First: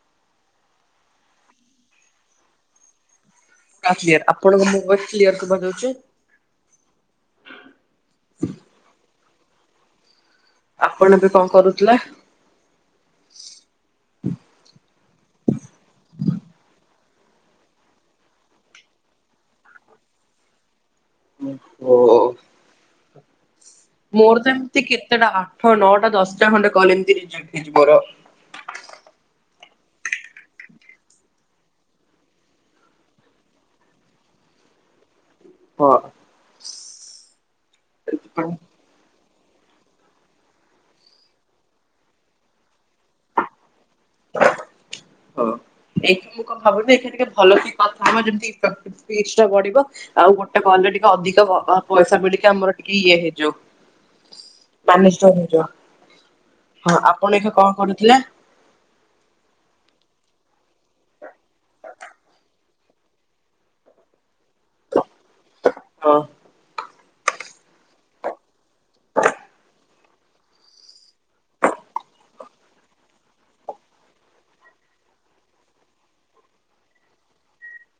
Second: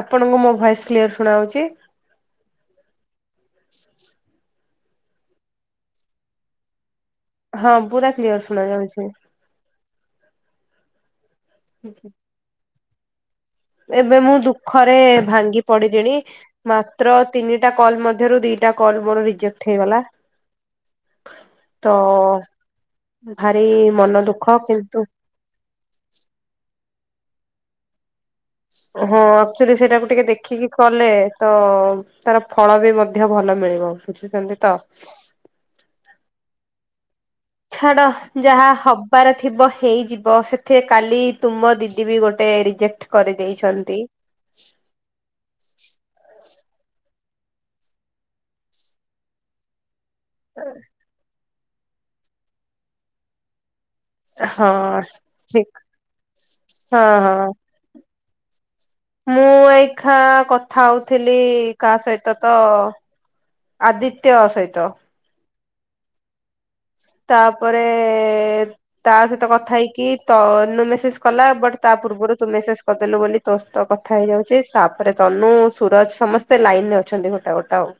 ଆପଣଙ୍କୁ ମୋ voice clear ଶୁଣାଉଛି। ହଁ କ୍ଳିଅର। ଆପଣଙ୍କୁ ମୋ ଭଏସ କ୍ଲିଅର ଶୁଭା ଯାଉଛି। ହଁ ପୁରା କ୍ଲିୟର ଶୁଣା ଯାଉଛି। ଆପଣ ଏବେ କଣ କରୁଥିଲେ? ଏବେ ମୁଁ ଦୁଃଖରେ ଭାଙ୍ଗି ପଡିିଲିଣି। ମାତ୍ର ତିନିଟା କଲ୍ ମଧ୍ୟରୁ ଦିଟା କଲ୍ ମୋର ରିଜେକ୍ଟ ହେଇଗଲା। ତ ଭାରି ମନ ଦୁଃଖ। କିନ୍ତୁ ହଁ ନଅଟା ଦଶଟା ଖଣ୍ଡେ କଲେ ଏମିତିି ରିଜେକ୍ଟ ହେଇଛି ମୋର। ହଁ ଆକ୍ଚୁଆଲି ସେଇଟାକୁ ଟିକେ ଦେଖିକି କଲେ ତ ତାର ଫଳ ବି ମଧ୍ୟ ଭଲ ମିଳିବ ବୁଝୁଛନ୍ତି ତ। ହଁ। ଛାଡ ସେଥିପାଇଁ ଯାହା ହବାର ଥିବ ହେଇଯିବ। ସେଥିରେ କାଲି ତୁମ ଦିଦି ବି ଗୋଟେ ରିଜେକ୍ଟ କରି ଦେଇଚନ୍ତି। ହ [unintelligible] ହଁ ଏଇ ମୁଁ କଣ ଭାବୁଥିନି ସିଏ ଟିକେ ଭଲ କି କଥା ହବା ଯେମତି ସପିଚ ଟା ବଢିବ। ଆଉ ଗୋଟେ କଲରେ ଟିକେ ଅଧିକ ପଇସା ବି ଆମର ଟିକେ ଇଏ ହେଇଯିବ। ହଁ ମା ନିଶ୍ଚୟ ଖୋଜିବ। ଠିକ ହଁ ଆପଣ ଏଇନା କଣ କରୁଥିଲେ? ମୁଁ ଏଇଖା କଥା ହଉଥିଲି କା ସହିତ ତ ଆଦିତ୍ୟ ସହିତ। ହଁ। ତାପରେ ତା ସହିତ କଥା ହେଇକି ତନୁ ମେସେଜ କଲା ବଟ ତା ପୂର୍ବରୁ ତୁ ମେସେଜ କରିଦେଲୁ ବୋଲି ତୋ ସହିତ କଥା ହେଇଯାଉଛି ତାପରେ ତନୁ ସୁରଜ ସମସ୍ତେ ଲାଇନ ରେ ଅଛନ୍ତି ଗୋଟା ଗୋଟା ଆଉ।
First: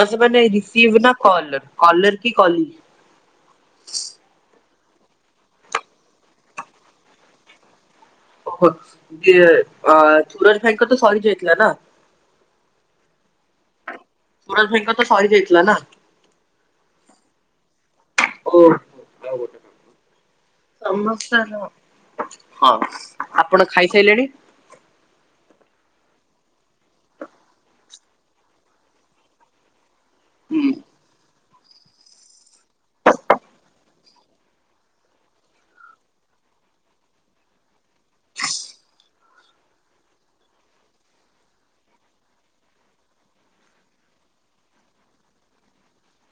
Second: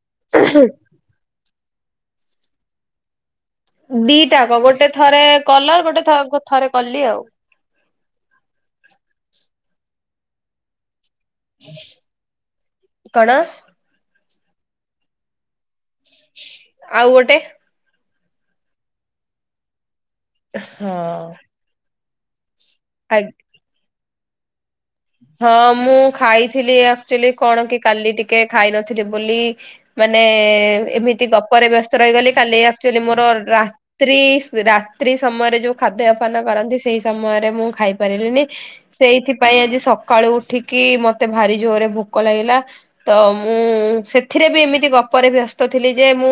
ବସ ମାନେ ରିସିଭ ନା କଲ କଲର କି କଲିଙ୍ଗ। ଦିଟା ଆକ ଗୋଟେ ଥରେ କଲର ଗୋଟେ ଥରେ କଲି ଆଉ। ଓହୋ ଯେ ଅ ସୁରଜ ଭାଇଙ୍କର ତ ସରି ଯାଇ ଥିଲା ନା କଣ ସୁରଜ ଭାଇଙ୍କର ତ ସରିଜାଇଥିଲା ନା। ଆଉ ଗୋଟେ। ଓ। ହଁ ସମସ୍ତ ର ହଁ। ଆଗ ଆପଣ ଖାଇସାଇଲେଣି। ହଁ ମୁଁ ଖାଇଥିଲି ଅକ୍ଚୂଆଲି କଣ କି କାଲି ଟିକେ ଖାଇନଥିଲି ବୋଲି ମାନେ ଏମିତି ଗପରେ ବ୍ୟସ୍ତ ରହିଗଲି କାଲି ଅକ୍ଚୁଆଲି ମୋର ରା ତ୍ରିସ୍ ରାତ୍ରି ସମୟରେ ଯୋଉ ଖାଦ୍ୟପାନ କରନ୍ତି ସେଇ ସମୟରେ ମୁଁ ଖାଇପାରିଲିନି। ସେଇଥିପାଇଁ ଆଜି ସକାଳୁ ଉଠିକି ମତେ ଭାରି ଜୋରରେ ଭୋକ ଲାଗିଲା। ତ ମୁଁ ସେଥିରେ ବି ଏମିତି ଗପରେ ବ୍ୟସ୍ତ ଥିଲି ଯେ ମୁଁ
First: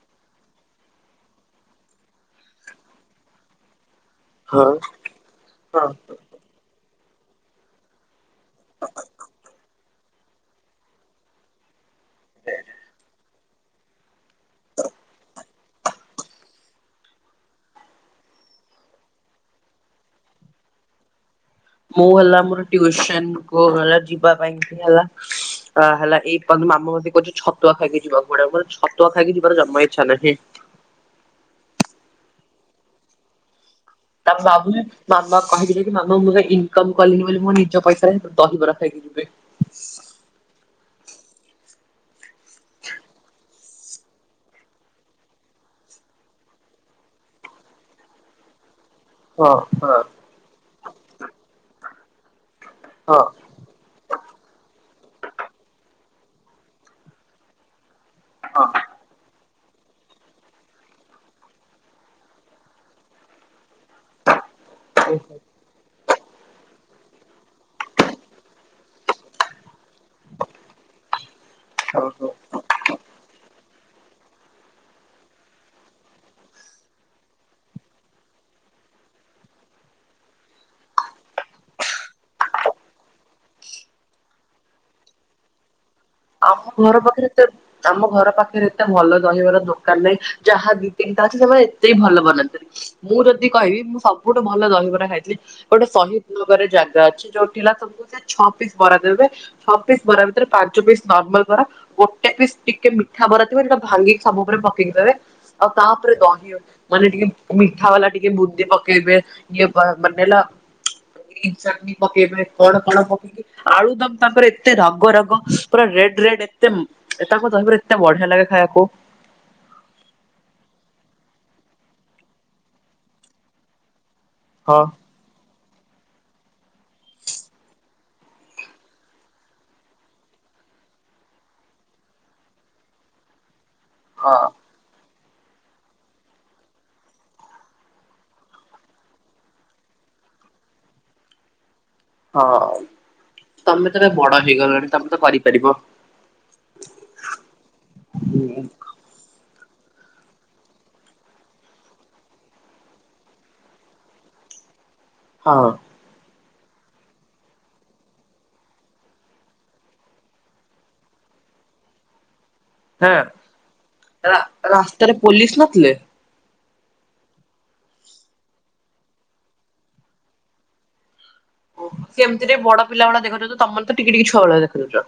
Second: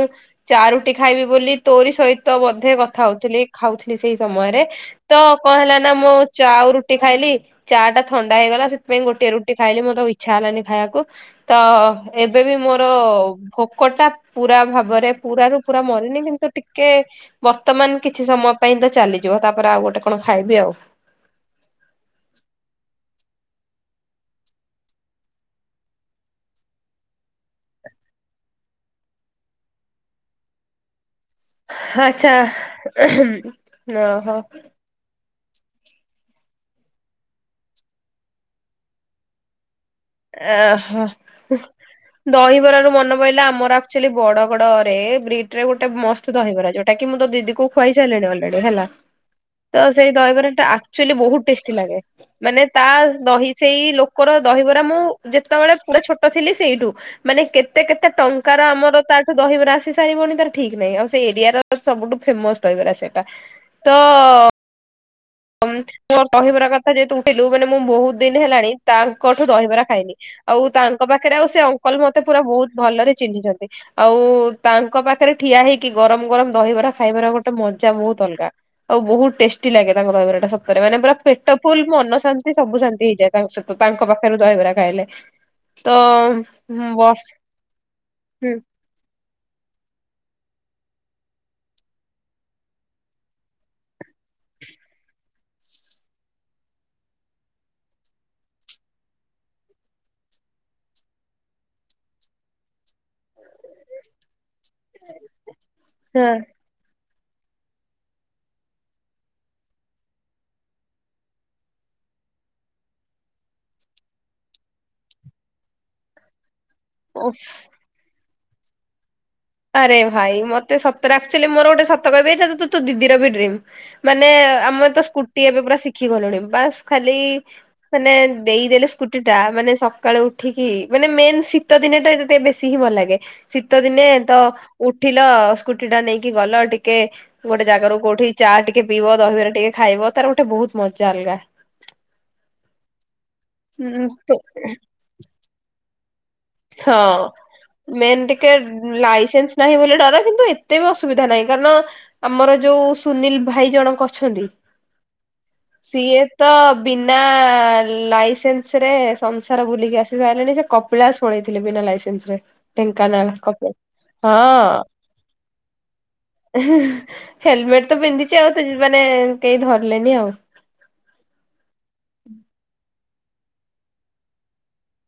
ଚା ରୁଟି ଖାଇବି ବୋଲି ତୋରି ସହିତ ବୋଧେ କଥା ହଉଥିଲି ଖାଉଥି ଲି ସେଇ ସମୟରେ ହଁ ତ କଣ ହେଲା ହଁ ନା ମୁଁ ଚା ଓ ରୁଟି ଖାଇଲି ଚା ଟା ଥଣ୍ଡା ହେଇଗଲା ସେଥିପାଇଁ ଗୋଟିଏ ରୁଟି ଖାଇଲି ମୋତେ ଆଉ ଇଚ୍ଛା ହେଲାନି ଖାଇଆକୁ। ତ ଏବେ ବି ମୋର ଭୋକ ଟା ପୁରା ଭାବରେ ପୁରା ରୁ ପୁରା ମରିନି କିନ୍ତୁ ଟିକେ ବର୍ତ୍ତମାନ୍ କିଛି ସମୟ ପାଇଁ ତ ଚାଲିଯିବ ତାପରେ ଆଉ ଗୋଟେ କଣ ଖାଇବି ଆଉ। ମୁଁ ହେଲା ମୋର ଟିଉସନ କୁ ହେଲା ଯିବା ପାଇଁ କି ହେଲା ଆ ହେଲା ଏଇ ପା ମାମୁ ମତେ କହୁଚି ଛତୁଆ ଖାଇକି ଯିବାକୁୁ [unintelligible] ଛତୁଆ ଖାଇକି ଯିବାର ଜମା ଇଚ୍ଛା ନାହିଁ। ଆଚ୍ଛା ଉଁହୁଁ। ତାର ଭାବୁନି ମାମା କହିଥିଲେ କି ମାମା ମୁଁ ଇନକମ୍ କଲିଣି ବୋଲି ମୋ ନିଜ ପଇସାରେ ଦହିବରା ଖାଇକି ଯିବେ। ଏ ହୋ ଉଁ ଦହିବରା ରୁ ମନେ ପଇଲା ଆମର ଆକ୍ଚୁଲି ବଡ଼ ଗଡ ରେ ବ୍ରିଟ୍ ରେ ଗୋଟେ ମସ୍ତ ସେ ଦହିବରା ଯୋଉଟା କି ମୁଁ ତ ଦିଦିକୁ ଖୁଆଇ ସାଇଲିଣି ଅଲରେଡି ହେଲା। ହଁ ତ ହଁ ସେଇ ଦହିବରା ଟା ଆକ୍ଚୁଆଲି ବହୁତ୍ ଟେଷ୍ଟି ଲାଗେ ମାନେ ତା ଦହି ସେଇ ଲୋକର ଦହିବରା ମୁଁ ଯେତେବେଳେ ପୁରା ଛୋଟ ଥିଲି ସେଇଠୁ ମାନେ କେତେ କେତେ ଟଙ୍କ୍ କାର ଆମର ତା ଦହିବରା ଆସି ସାରିବଣି ତାର ଠିକ୍ ନାହିଁ ଆଉ ସେ ଏରିଆର ସବୁଠୁ ଫେମସ୍ ଦହିବରା ସେଟା। ତ ହଁ ଉଁ ମୋର୍ ଦହିବରା କଥା ଯେହେତୁ ଉଠେଇଲୁ ମାନେ ମୁଁ ବହୁତ୍ ଦିନ ହେଲାଣି ତାଙ୍କଠୁ ଦହିବରା ଖାଇନି। ଆଉ ତାଙ୍କ ପାଖେରେ ଆଉ ସେ ଅଙ୍କଲ୍ ମତେ ହଁ। ପୁରା ବହୁତ୍ ଭଲରେ ଚିହ୍ନିଚନ୍ତି। ଆଉ ତାଙ୍କ ପାଖେରେ ଠିଆ ହେଇକି ଗରମ୍-ଗରମ୍ ଦହିବରା ଖାଇବାର ଗୋଟେ ମଜା ବହୁତ୍ ଅଲଗା। ଆଉ ବହୁତ୍ ଟେଷ୍ଟି ଲାଗେ। ତାଙ୍କ ଦହିବରା ଟା ସତରେ ମାନେ ପୁରା ପେଟ ଫୁଲ୍ ମନ ଶାନ୍ତି ସବୁ ଶାନ୍ତି ହେଇଯାଏ ତାଙ୍କ ସହିତ ପାଖେରେ ଦହିବରା ଖାଇଲେ। ତ ଆମ ଘର ବର୍ଷ ପାଖେରେ ତ ଆମ ଘର ହୁଁ ପାଖେରେ [unintelligible] ଭଲ ଦହିବରା ଦୋକାନ୍ ନାହିଁ, ଯାହା ଦିି ତିନିଟା ଅଛି ସେମାନେ ଏତେ ଭଲ ବନାନ୍ତିନି। ମୁଁ ଯଦି କହିବି ମୁଁ ସବୁଠୁ ଭଲ ଦହିବରା ଖାଇଥିଲି। ଗୋଟେ ସହିଦ୍ ନଗର ରେ ଜାଗା ଅଛି [unintelligible] ସେ ଛଅ ପିସ୍ ବରା ଦେବେ ଛଅ ପିସ୍ ବରା ଭିତରେ ପାଞ୍ଚ ପିସ୍ ନର୍ମାଲ ବରା ଗୋଟେ ପିସ୍ ଟିକେ ମିଠା ବରା ଥିବ ଯୋଉଟା ଭାଙ୍ଗିକି ସବୁ [unintelligible] [unintelligible] ଆଉ ତାପରେ ଦହି ଆଉ ମାନେ ଟିକେ ମିଠା ବାଲା ଟିକେ ବୁନ୍ଦି ପକେଇବେ, ଇଏ ମାନେ ହେଲା ଗ୍ରିନ୍ ଚଟ୍ନି ପକେଇବେ କଣ-କଣ ପକେଇକି ଆଳୁ ଦମ୍ ତାଙ୍କର ଏତେ ରାଗ ରାଗ ପୁରା ରେଡ୍-ରେଡ୍ ଏତେ ହଁ ତାଙ୍କ ଦହିବରା ଏତେ ବଢିଆ ଲାଗେ ଖାଇବାକୁ। ଆରେ ଭାଇ ମତେ ସତରେ ଆକ୍ଚୁଆଲି ମୋର ଗୋଟେ ସତ କହିବି ତୁ ତୋ ଦିଦିର ବି ଡ୍ରିମ୍। ମାନେ ହଁ ଆମେ ତ ସ୍କୁଟି ଏବେ ପୁରା ଶିଖିଗଲୁଣି ବାସ୍ ଖାଲି ମାନେ ଦେଇଦେଲେ ସ୍କୁଟି ଟା ମାନେ ସକାଳେୁ ଉଠିକି ମାନେ ମେନ୍ ସି ଶୀତ ଦିନେ ତ ଏଇଟା ଟିକେ ବେଶୀ ହିଁ ଭଲ ଲାଗେ, ଶୀତ ଦିନେ ହଁ ତ ଉଠିଲ ସ୍କୁଟି ଟା ନେଇକି ଗଲ ଟିକେ ଗୋଟେ ଜାଗାରୁ କୋଉଠି ଚା ଟିକେ ପିଇବ, ଦହିବରା ଟିକେ ଖାଇବ ତାର ଗୋଟେ ବହୁତ୍ ମଜା ଅଲଗା। ହଁ ତମେ ତ ଏବେ ବଡ ହେଇଗଲଣି ତମେ ତ କରିପାରିବ। ହଁ ମେନ୍ ଟିକେ ଲାଇସେନ୍ସ୍ ନାହିଁ ବୋଲି ଡର କିନ୍ତୁ ଏତେ ବି ଅସୁବିଧା ନାହିଁ କାରଣ ଆମର ଯୋଉ ସୁନିଲ୍ ଭାଇ ଜଣକ ଅଛନ୍ତି ହଁ। ସିଏ ତ ବିନା ଲାଇସେନ୍ସ ରେ ସଂସାର ବୁଲିକି ଆସି ସାରିଲେଣି, ସେ କପିଳାସ ପଳେଇଥିଲେ ବିନା ଲରେନ୍ସରେ ହଁ ଢେଙ୍କାନାଳ କପିଳାସ ହଁ। ରାସ୍ତାରେ ପୋଲିସ ନଥିଲେ? ଏହେହେଁ ହେଲମେଟ୍ ତ ପିନ୍ଧିଚି ଆଉ ତ ମାନେ କେହି ଧରିଲେନି ଆଉ। [unintelligible] ରେ ବଡ ପିଲା ଭଳିଆ ଦେଖାଯାଉଚ, ତମର ତ ଟିକି-ଟିକି ଛୁଆ ଭଳିଆ ଦେଖାଯାଉଚ।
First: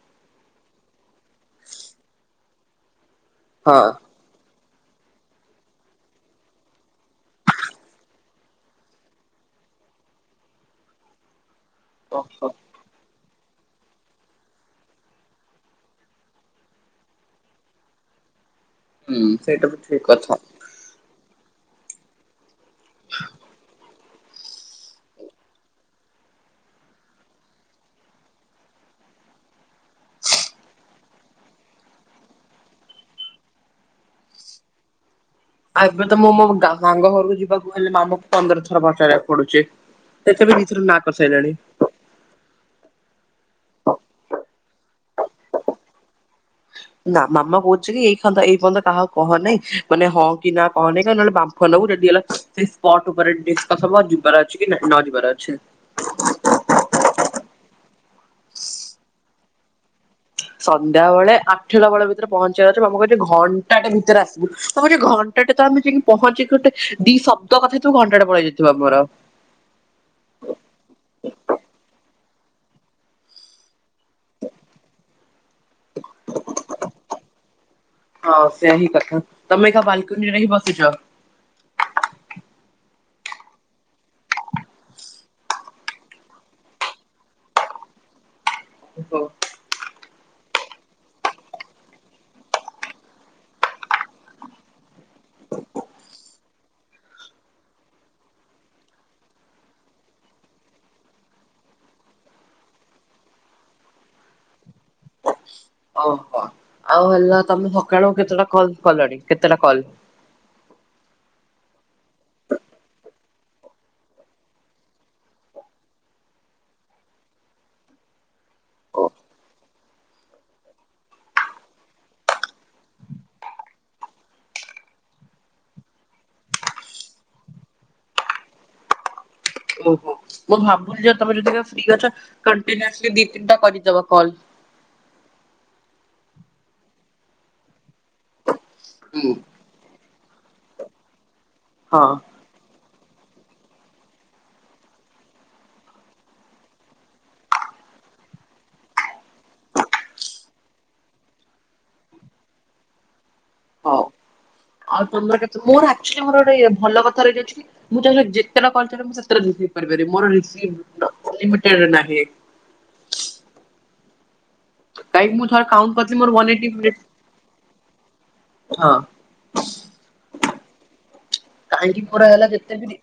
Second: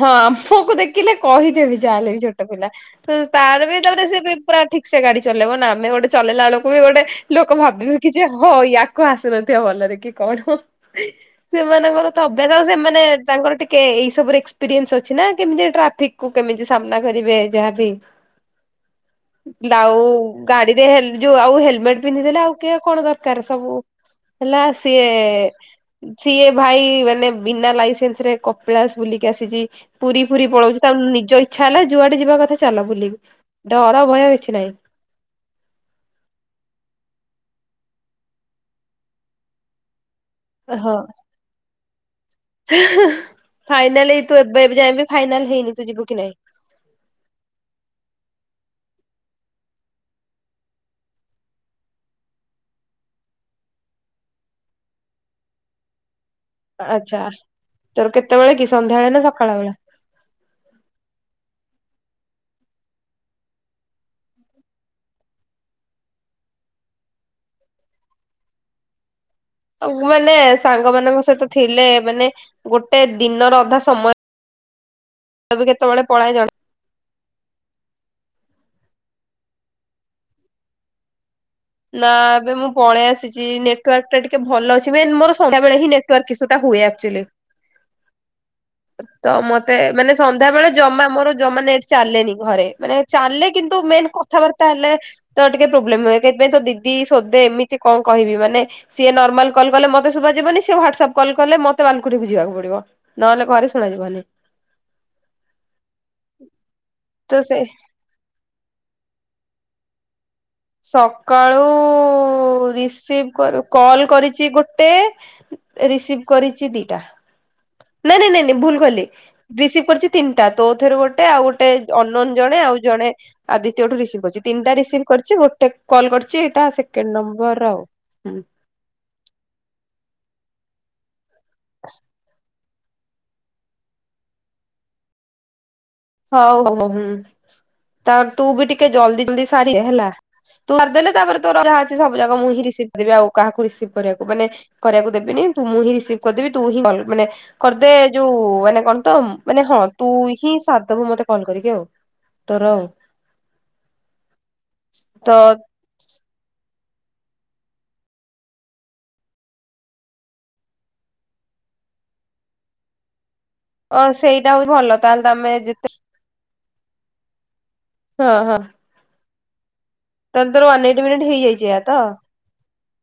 ହଁ ଆମକୁ ଦେଖିଲେ କହିଦେବି ଯାହେଲେ ବି ଛୋଟ ପିଲା, ତ ତାର ବି ହଁ ତାପରେ ସିଏ ବି ପୁରା ଠିକ୍ ସେ ଗାଡି ଚଲେଇବ ନା, ଆମେ ଗୋଟେ ଚଲେଇଲା ବେଳକୁ ବି ଗୋଟେ ଲୋକ ଭାବିବେ କି ଯେ ହଁ ୟା କୁ ଆସିୁନଥିବ ଭଲରେ କି କଣ। ସେମାନଙ୍କର ତ ଓହୋ ଅଭ୍ୟାସ ଆଉ ସେମାନେ ତାଙ୍କର ଟିକେ ଏଇ ସବୁରେ ଏକ୍ସ ପିରେନ୍ସ ଅଛି ନା କେମିତି ଟ୍ରାଫିକ କୁ କେମିତି ସାମ୍ନା କରିବେ ଯାହାବି ହୁଁ ସେଇଟା ବି ଠିକ କଥା। [unintelligible] ଗାଡି ଯେ ହେଲ୍ ଯୋଉ ଆଉ ହେଲମେଟ୍ ପିନ୍ଧି ଦେଲେ ଆଉ କିଏ କଣ ଦରକାର୍ ସବୁ। ହେଲା ସିଏ ସିଏ ଭାଇ ମାନେ ବିନା ଲାଇସେନ୍ସ ରେ କପିଳାସ ବୁଲି କି ଆସିଚି ପୁରୀ ଫୁରୀ‌ ପଳଉଚି, ତା ନିଜ ଇଚ୍ଛା ହେଲା ଯୁଆଡେ ଯିବା କଥା ଚାଲ ବୁଲିବି। ଡର ଭୟ କିଛି ନାହିଁ। ଆ ଏବେ ତ ମୁଁ ମୋ ଗାଁ ସାଙ୍ଗ ଘରକୁ ଯିବାକୁ ହେଲେ ମାମୁଁ କୁ ପନ୍ଦର ଥର ପଚାରିବାକୁ ପଡ଼ୁଚି। [unintelligible] ବି ଦି ଥର ନା କସାଇଲାଣି‌। ହେଁ-ହେଁ-ହେଁ ଫାଇନାଲି ତୁ ଏବେ ଯାଏଁ ବି ଫାଇନାଲ୍ ହେଇନି ତୁ ଯିବୁ କି ନାଇଁ? ନା ମାମା କହୁଛି କି ଏଇ ଖନ୍ଦ ଏଇ ପନ୍ଦ କାହାକୁ କହନେଇ ମାନେ ହଁ କି ନା କହନେଇ କ ନହେଲେ ବାମ୍ଫ ଫ ନବୁ ଯଦି ହେଲା ସେଇ ସ୍ପଷ୍ଟ ଉପରେ ଡିସ୍କସ ହବ ଯିବାର ଅଛି କି ନ ଯିବାର ଅଛି। ଆଚ୍ଛା ତୋର କେତବଳେ କି ସନ୍ଧ୍ୟାବେଳେ ନା ସକାଳ ବେଳା? ସନ୍ଧ୍ୟାବେଳେ ଆଠଟା ବେଳ ଭିତରେ ପହଞ୍ଚିବାର ଅଛି [unintelligible] କହୁଛି ଘଣ୍ଟାଟେ ଭିତରେ ଆସିବୁ, ମୁଁ କହିଲି ଘନ୍ ଟାଟେ ତ ଆମେ ଯାଇକି ପହଞ୍ଚିକି ଗୋଟେ ଦି ଶବ୍ଦ କଥା ହେଇଥିବୁ ଘଣ୍ଟାଟେ ପଳେଇ ଯାଇଥିବ ଆମର। ଆଉ ମାନେ ସାଙ୍ଗ ମାନଙ୍କ ସହିତ ଥିଲେ ମାନେ ଗୋଟେ ଦିନର ଅଧା ସମୟ ତବେ କେତେବେଳେ ପଳାଏ ଜ ହଁ ସେହି କଥା ତମେ ଏକା ବାଲକୁନିରେ ହିଁ ବସିଚ? ନାଁ ଏବେ ମୁଁ ପଳେଇ ଆସିଚି ନେଟୱାର୍କ ଟା ଟିକେ ଭଲ ଅଛି ମେନ୍ ମୋର ସନ୍ଧ୍ୟାବେଳେ ହିଁ ନେ ଟୁ ୱାର୍କ ଇସୁ ଟା ହୁଏ ଆକ୍ଟୁଆଲି। [inaudible] ଓହୋ। ତ ମ ତେ ମାନେ ସନ୍ଧ୍ୟାବେଳେ ଜମା ମୋର ଜମା ନେଟ୍ ଚାଲଲେନି ଘରେ ମାନେ ଚାଲେ କିନ୍ତୁ ମେନ୍ କ କଥାବାର୍ତ୍ତା ହେଲେ ତ ଟିକେ ପ୍ରୋବ୍ଲେମ ହୁଏ ସେଥିପାଇଁ ତୋ ଦିଦି ସୋଦେ ଏମିତି କଣ କହିବି ମାନେ ସିଏ ନର୍ମାଲ କଲ୍ କଲେ ମତେ ଶୁଭା ଯିବନି ସିଏ ହ୍ୱାଟସପ କଲ କଲେ ମତେ ବାଲ୍କୁନୀକୁ ଯିବାକୁ ପଡିବ। ନହେଲେ ଘରେ ଶୁଣାଯିବନି। [inaudible] ଓହୋ ଆଉ ତ ହେଲା ସେ ତମେ ସକାଳୁ କେତେଟା କଲ୍ କଲଣି କେତେଟା କଲ୍? ସକାଳୁ ରିସିଭ୍ କରୁ କଲ୍ କରିଚି ଗୋଟେ ରିସିଭ୍ କରିଛି ଦିଟା ନାଇଁ ନାଇଁ ନାଇଁ ନାଇଁ ଭୁଲ୍ ଓ କହିଲି ରିସିଭ୍ କରିଚି ତିନିଟା ତୋ ଥରୁ ଗୋଟେ ଆଉ ଗୋଟେ ଅନନୋନ୍ ଜଣେ ଆଉ ଜଣେ ଆ ଦ୍ୱିତୀୟଠୁ ରିସିଭ୍ କରିଚି ତିନିଟା ରିସିଭ୍ କରିଚି ଗୋଟେ କଲ୍ କରିଚି ଏଇଟା ସେକେଣ୍ଡ ନମ୍ବର ଆଉ। ହୁଁ। ଓହୋ ମୁଁ ଭାବୁଛି ଯେ ତମେ ଯଦି ଏବେ ଫ୍ରି ଅଛ କଣ୍ଟିନିଅସଲି ଦି, ତିନିଟା କରିଦବ କଲ୍। ହଉ ହଉ ହୁଁ ତ ତୁ ବି ଟିକେ ଜଲଦି ହୁଁ ଜଲଦି ସାର୍ ରିଦେ ହେଲା ତୁ ସାରିଦେଲେ ତାପରେ ତୋର ଯାହା ଅଛି ହଁ ସବୁ ଜାକ ମୁଁ ହିଁ ରିସିଭ୍ ବି ଆଉ କାହାକୁ ରିସିଭ୍ କରିବାକୁ ମାନେ କରିବାକୁ ଦେବିନି ତୁ ମୁଁ ହିଁ ରିସିଭ୍ କରିଦେବି ତୁ ହିଁ କଲ୍ ମାନେ କରିଦେ ଯୋଉ ମାନେ କଣ ତ ଉମ୍ ମାନେ ହଁ ତୁ ହିଁ ସାର ଦବୁ ମତେ କଲ୍ କରିକି ଆଉ ତୋର ଆଉ। ହଉ ଆଉ ତ ତୁମର କେତେ ମୋର ଆକ୍ଟୁଆଲି ମୋର ଗୋଟେ ଭଲ କଥା ରହିି ଅଛି। ମୁଁ ଚାହିଁଲେ ଯେତେଟା କଲ୍ ଚାହିଁଲେ ମୁଁ ସେତେଟା ରିସିଭ୍ କରିପାରିବି ମୋର ରିସିଭ୍ ଅଲ୍ଲିମିଟେଡ୍ ନାହିଁ। ଓ ସେଇଟା ଆହୁରି ଭଲ। ତାହେଲେ କାଇଁ କି ମୁଁ ତମେ ଥର ଯେତେ କାଉଣ୍ଟ କରିଥିଲି ମୋର ୱାନ ଏଇଟି ମିନିଟ୍। ହଁ ହଁ। ହଁ। ତାଲେ ତୋର ୱାନ ଏଇଟି ମିନିଟ୍ ହେ କାହିଁକି ପଡା ହେଲା ଯେତେ ଦିନି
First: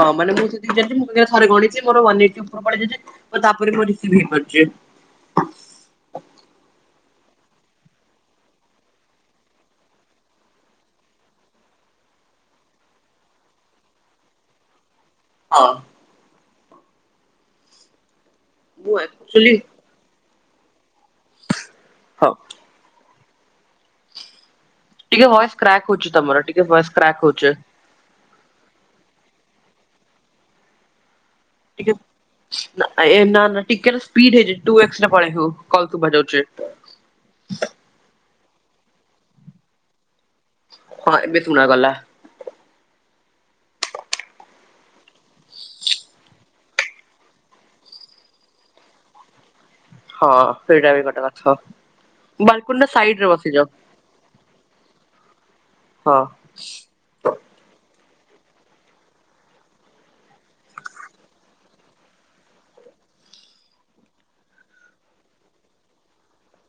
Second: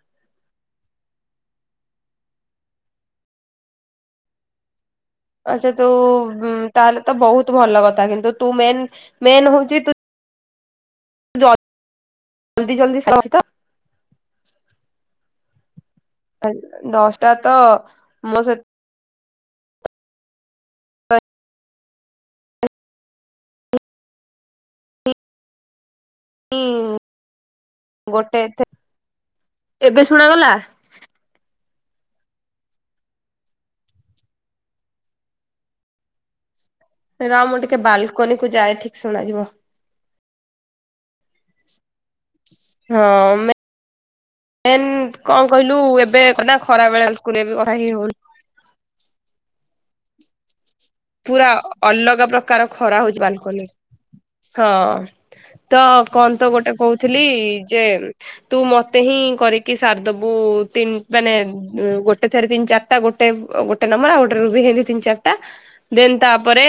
ହଁ ମାନ ମୁଁ ସେତିକି ଜାଣିଛି ମୁଁ କନି ଆରେ ଥରେ ଗଣଛି ମୋର ୱାନ ଏଇଟି ଉପରୁକୁ ପଳେଇଯାଇଛି। ତାପରେ ବି ମୋର ରିସିଭ୍ ହେଇପାରୁଛି। ଆଚ୍ଛା ତୁ ତାହଲେ ତ ବହୁତ୍ ଭଲ କଥା କିନ୍ତୁ ତୁ ମେନ୍ ମେନ୍ ହଉଛି ତୁ ଜ ଜଲଦି ଜଲଦି ସରୁଛି ତ? ହଁ। [unintelligible] ଦଶଟା ତ ମୋ ସେ ମୁଁ ଆକ୍ଟୁଅଲି ହଁ। ଟିକେ ଭଏସ୍ କ୍ରାକ୍ ହଉଛି ତମର ଟିକେ ଭଏସ୍ କ୍ରାକ୍ ହଉଛି। ଗୋଟେ ଥ ଏବେ ଶୁଣାଗଲା? ଟିକେ ନାଇଁ ନା ନା ଟିକେ ତ ସ୍ପିଡ୍ ହେଇଛି ଟୁ ଏକ୍ସ ପଳେ ହଉ କଲ୍ ସୁଭାଯାଉଛି। ର ମୁଁ ଟିକେ ବାଲ୍କୁନିକୁ ଯାଏ ଠିକ୍ ଶୁଣାଯିବ। ହଁ ଏବେ ତୁଣା ଗଲା। ହଁ ମେ ମେନ୍ କଣ କହିଲୁ ଏବେ ନାଁ ଖରାବେଳେ ଏକୁଟିଆ ବି କଥା ହେଇହଉ ନି। ହଁ ସେଇଟା ବି କ ପୁରା ଅଲଗା ପ୍ରକାର ଖରା ହଉଛି ରେ ବସିଯାଅ। ବାଲ୍କୁନିରେ। ହଁ ତ ହଁ କଣ ତ ଗୋଟେ କହୁଥିଲି ଯେ ତୁ ମତେ ହିଁ କରିକି ସାରିଦବୁ ତିନି ମାନେ ଗୋଟେ ଥରେ ତିନି ଚା ଗୋଟେ ଗୋଟେ ନମ୍ବର ଆଉ ଗୋଟେ ରୁ ବି ହେନ୍ତି ତିନି ଚାରିଟା ଦେନ୍ ତାପରେ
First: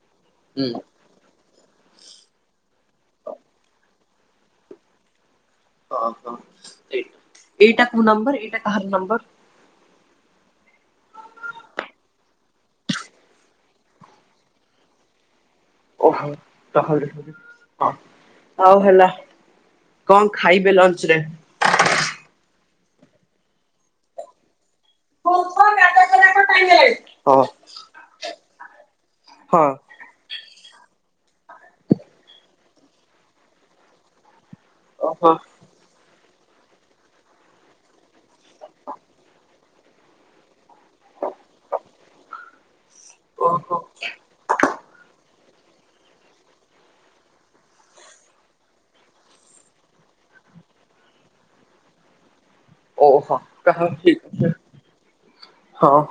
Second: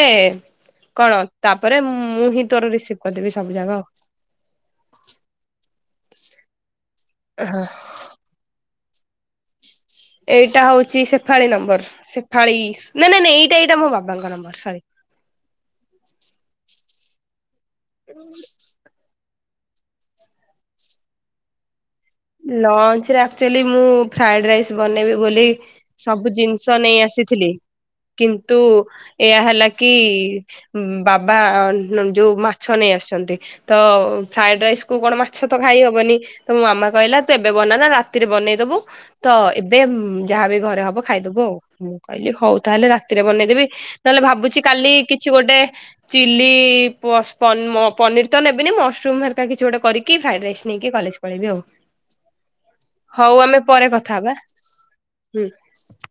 ହୁଁ। କଣ ତାପରେ ମୁଁ ହିଁ ତୋର ରିସିଭ୍ କରିଦେବି ସବୁ ଜାଗ। ଓହ ଏଇ ହଁ ଏଇଟା କୋଉ ନମ୍ବର ଏଇଟା କାହାର ନମ୍ବର? ଏଇଟା ହଉଛି ସେଫାଳି ନମ୍ବର। ସେଫାଳି ନାଇଁ ନାଇଁ ନାଇଁ ଏଇଟା ଏଇଟା ମୋ ବାବାଙ୍କ ନମ୍ବର ସରି। ଓହ ତାହଲେ ହଁ। ହ ହଉ ହେଲା କଣ ଖାଇବେ ଲଞ୍ଚ ରେ? ଲଞ୍ଚ ରେ ଆକ୍ଚୁଆଲି ମୁଁ ଫ୍ରାଇଡ ରାଇସ୍ ବନେଇବି ହଁ ବୋଲି ହଁ ସବୁ ଜିନିଷ ନେଇ ଆସିଥିଲି। କିନ୍ତୁ ଏଇଆ ହେଲା କି ବାବା ଯୋଉ ମାଛ ନେଇ ଆସିଛନ୍ତି ତ ଫ୍ରାଏଡ ରାଇସ୍ ତୁ କଣ ଓହୋ ମାଛ ତ ଖାଇହବନି ତ ମୋ ମାମା କହିଲା ତୁ ଏବେ ବନାନା ରାତିରେ ବନେଇଦବୁ ତ ଏବେ ଯାହାବି ଘରେ ହବ ଖାଇଦବୁ ଆଉ ମୁଁ କହିଲି ହଉ ତାହେଲେ ରାତିରେ ବନେଇଦେବି। ଓହୋ ତାହେଲେ ଭାବୁଛି କାଲି କିଛି ଗୋଟେ ଚିଲ ପ ପ୍ସ ପ ପନିର ତ ନେବନି ମସରୁମ ହରିକା କିଛି ଗୋଟେ କରିକି ଫ୍ରାଇଡ ରାଇସ୍ ନେଇକି କଲେଜ ପଳେଇବି ଆଉ। ଓହୋ ହଉ ଆମେ ତାହା ପରେ କଥା ଠିକ ହବା ଅଛି ହୁଁ। ହଁ।